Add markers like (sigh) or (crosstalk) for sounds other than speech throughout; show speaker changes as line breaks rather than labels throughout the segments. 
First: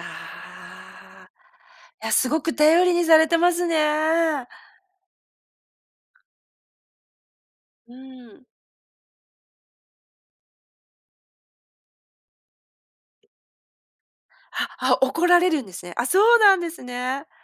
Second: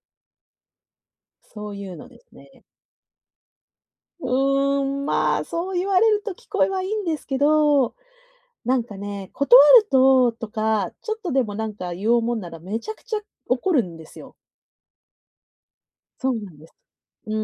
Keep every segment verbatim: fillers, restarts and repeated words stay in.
ああ、
そういう
い
の
や、
で
す
す
ごく
ね。
頼りにされてますね。
うん、まあ、そう言われると聞こえはいいんですけど、
うん。
なんかね、断ると、とか、ちょっとでもなんか言おうもんなら、めちゃくちゃ怒るんですよ。
あ、あ、怒られるんですね。あ、
そ
そう
うな
な
ん
ん
で
で
す。
すね。
う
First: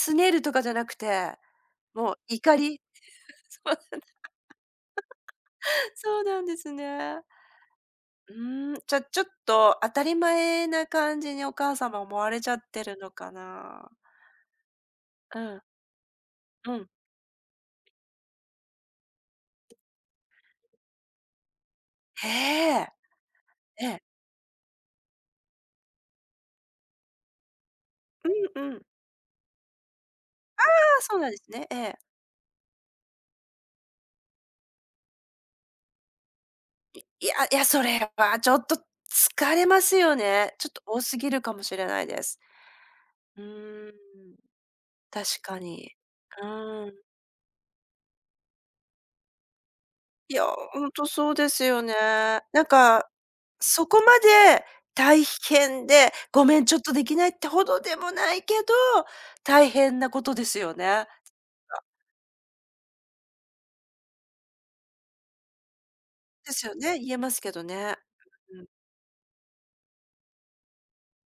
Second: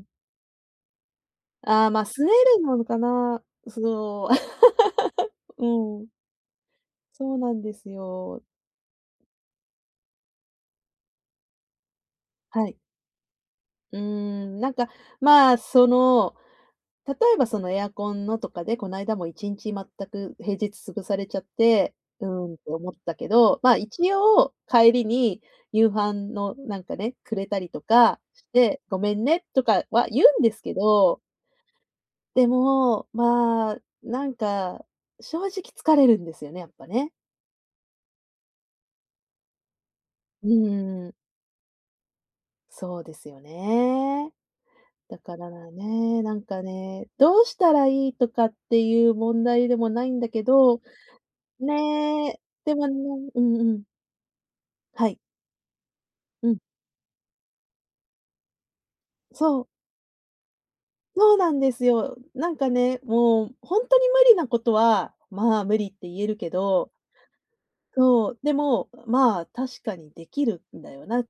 ん。
拗ねるとかじゃなくて、
ああ、まあ、
もう
拗ね
怒
るな
り。
のかな？
(laughs) そう
す
なんだ。
お (laughs)
(laughs)
うん。
そうなんですね。
そうなんですよ。
うん、じゃ、ちょっと当たり前な感じにお母様思われちゃっ
はい。
てるのかな。
うん、なんか、
あ
まあ、
あ。
その、
うん。
例えばそのエアコンのとかで、こないだもいちんち全く平日潰されちゃって、うん、と
え
思
え、
ったけど、まあ
え
一
え。
応、帰りに夕飯のなんかね、くれたりとかし
うん、う
て、
ん。
「ごめんね」とかは言うんです
あ
け
あ、そ
ど。
うなんですね、ええ。
でも、まあ、なんか、正直疲れるんですよね、やっぱ
い、
ね。
いやいや、それはちょっと疲れますよ
う
ね。ちょっと多
ん。
過ぎるかもしれないです。
そうですよ
うん、
ね。だ
確
から
かに。
ね、なん
う
か
ん。
ね、どうしたらいいとかっていう問題でもないんだ
い
け
や、
ど、
ほんとそうですよね。
ね。
なん
でもね
か、
うんうん。
そこまで
はい。
大変で、ご
うん。
めんちょっと出来ないって程でもないけど、
そう。
大変なことですよね。ん
そう
か。
なんですよ。なんかね、もうほんとに無理なことは、まあ無理って言えるけ
ですよ
ど
ね、言えますけどね。
そう、で
うん。
も、まあ確かに出来るんだよなっ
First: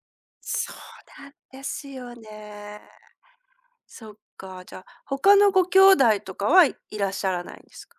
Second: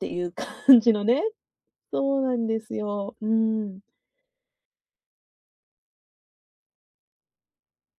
ていう
そ
感じの
う
ね
なんですねよ
そうなんです
ね。
よ。うん。
そっか、じゃあ、他のご兄弟とかはいらっしゃらないんですか？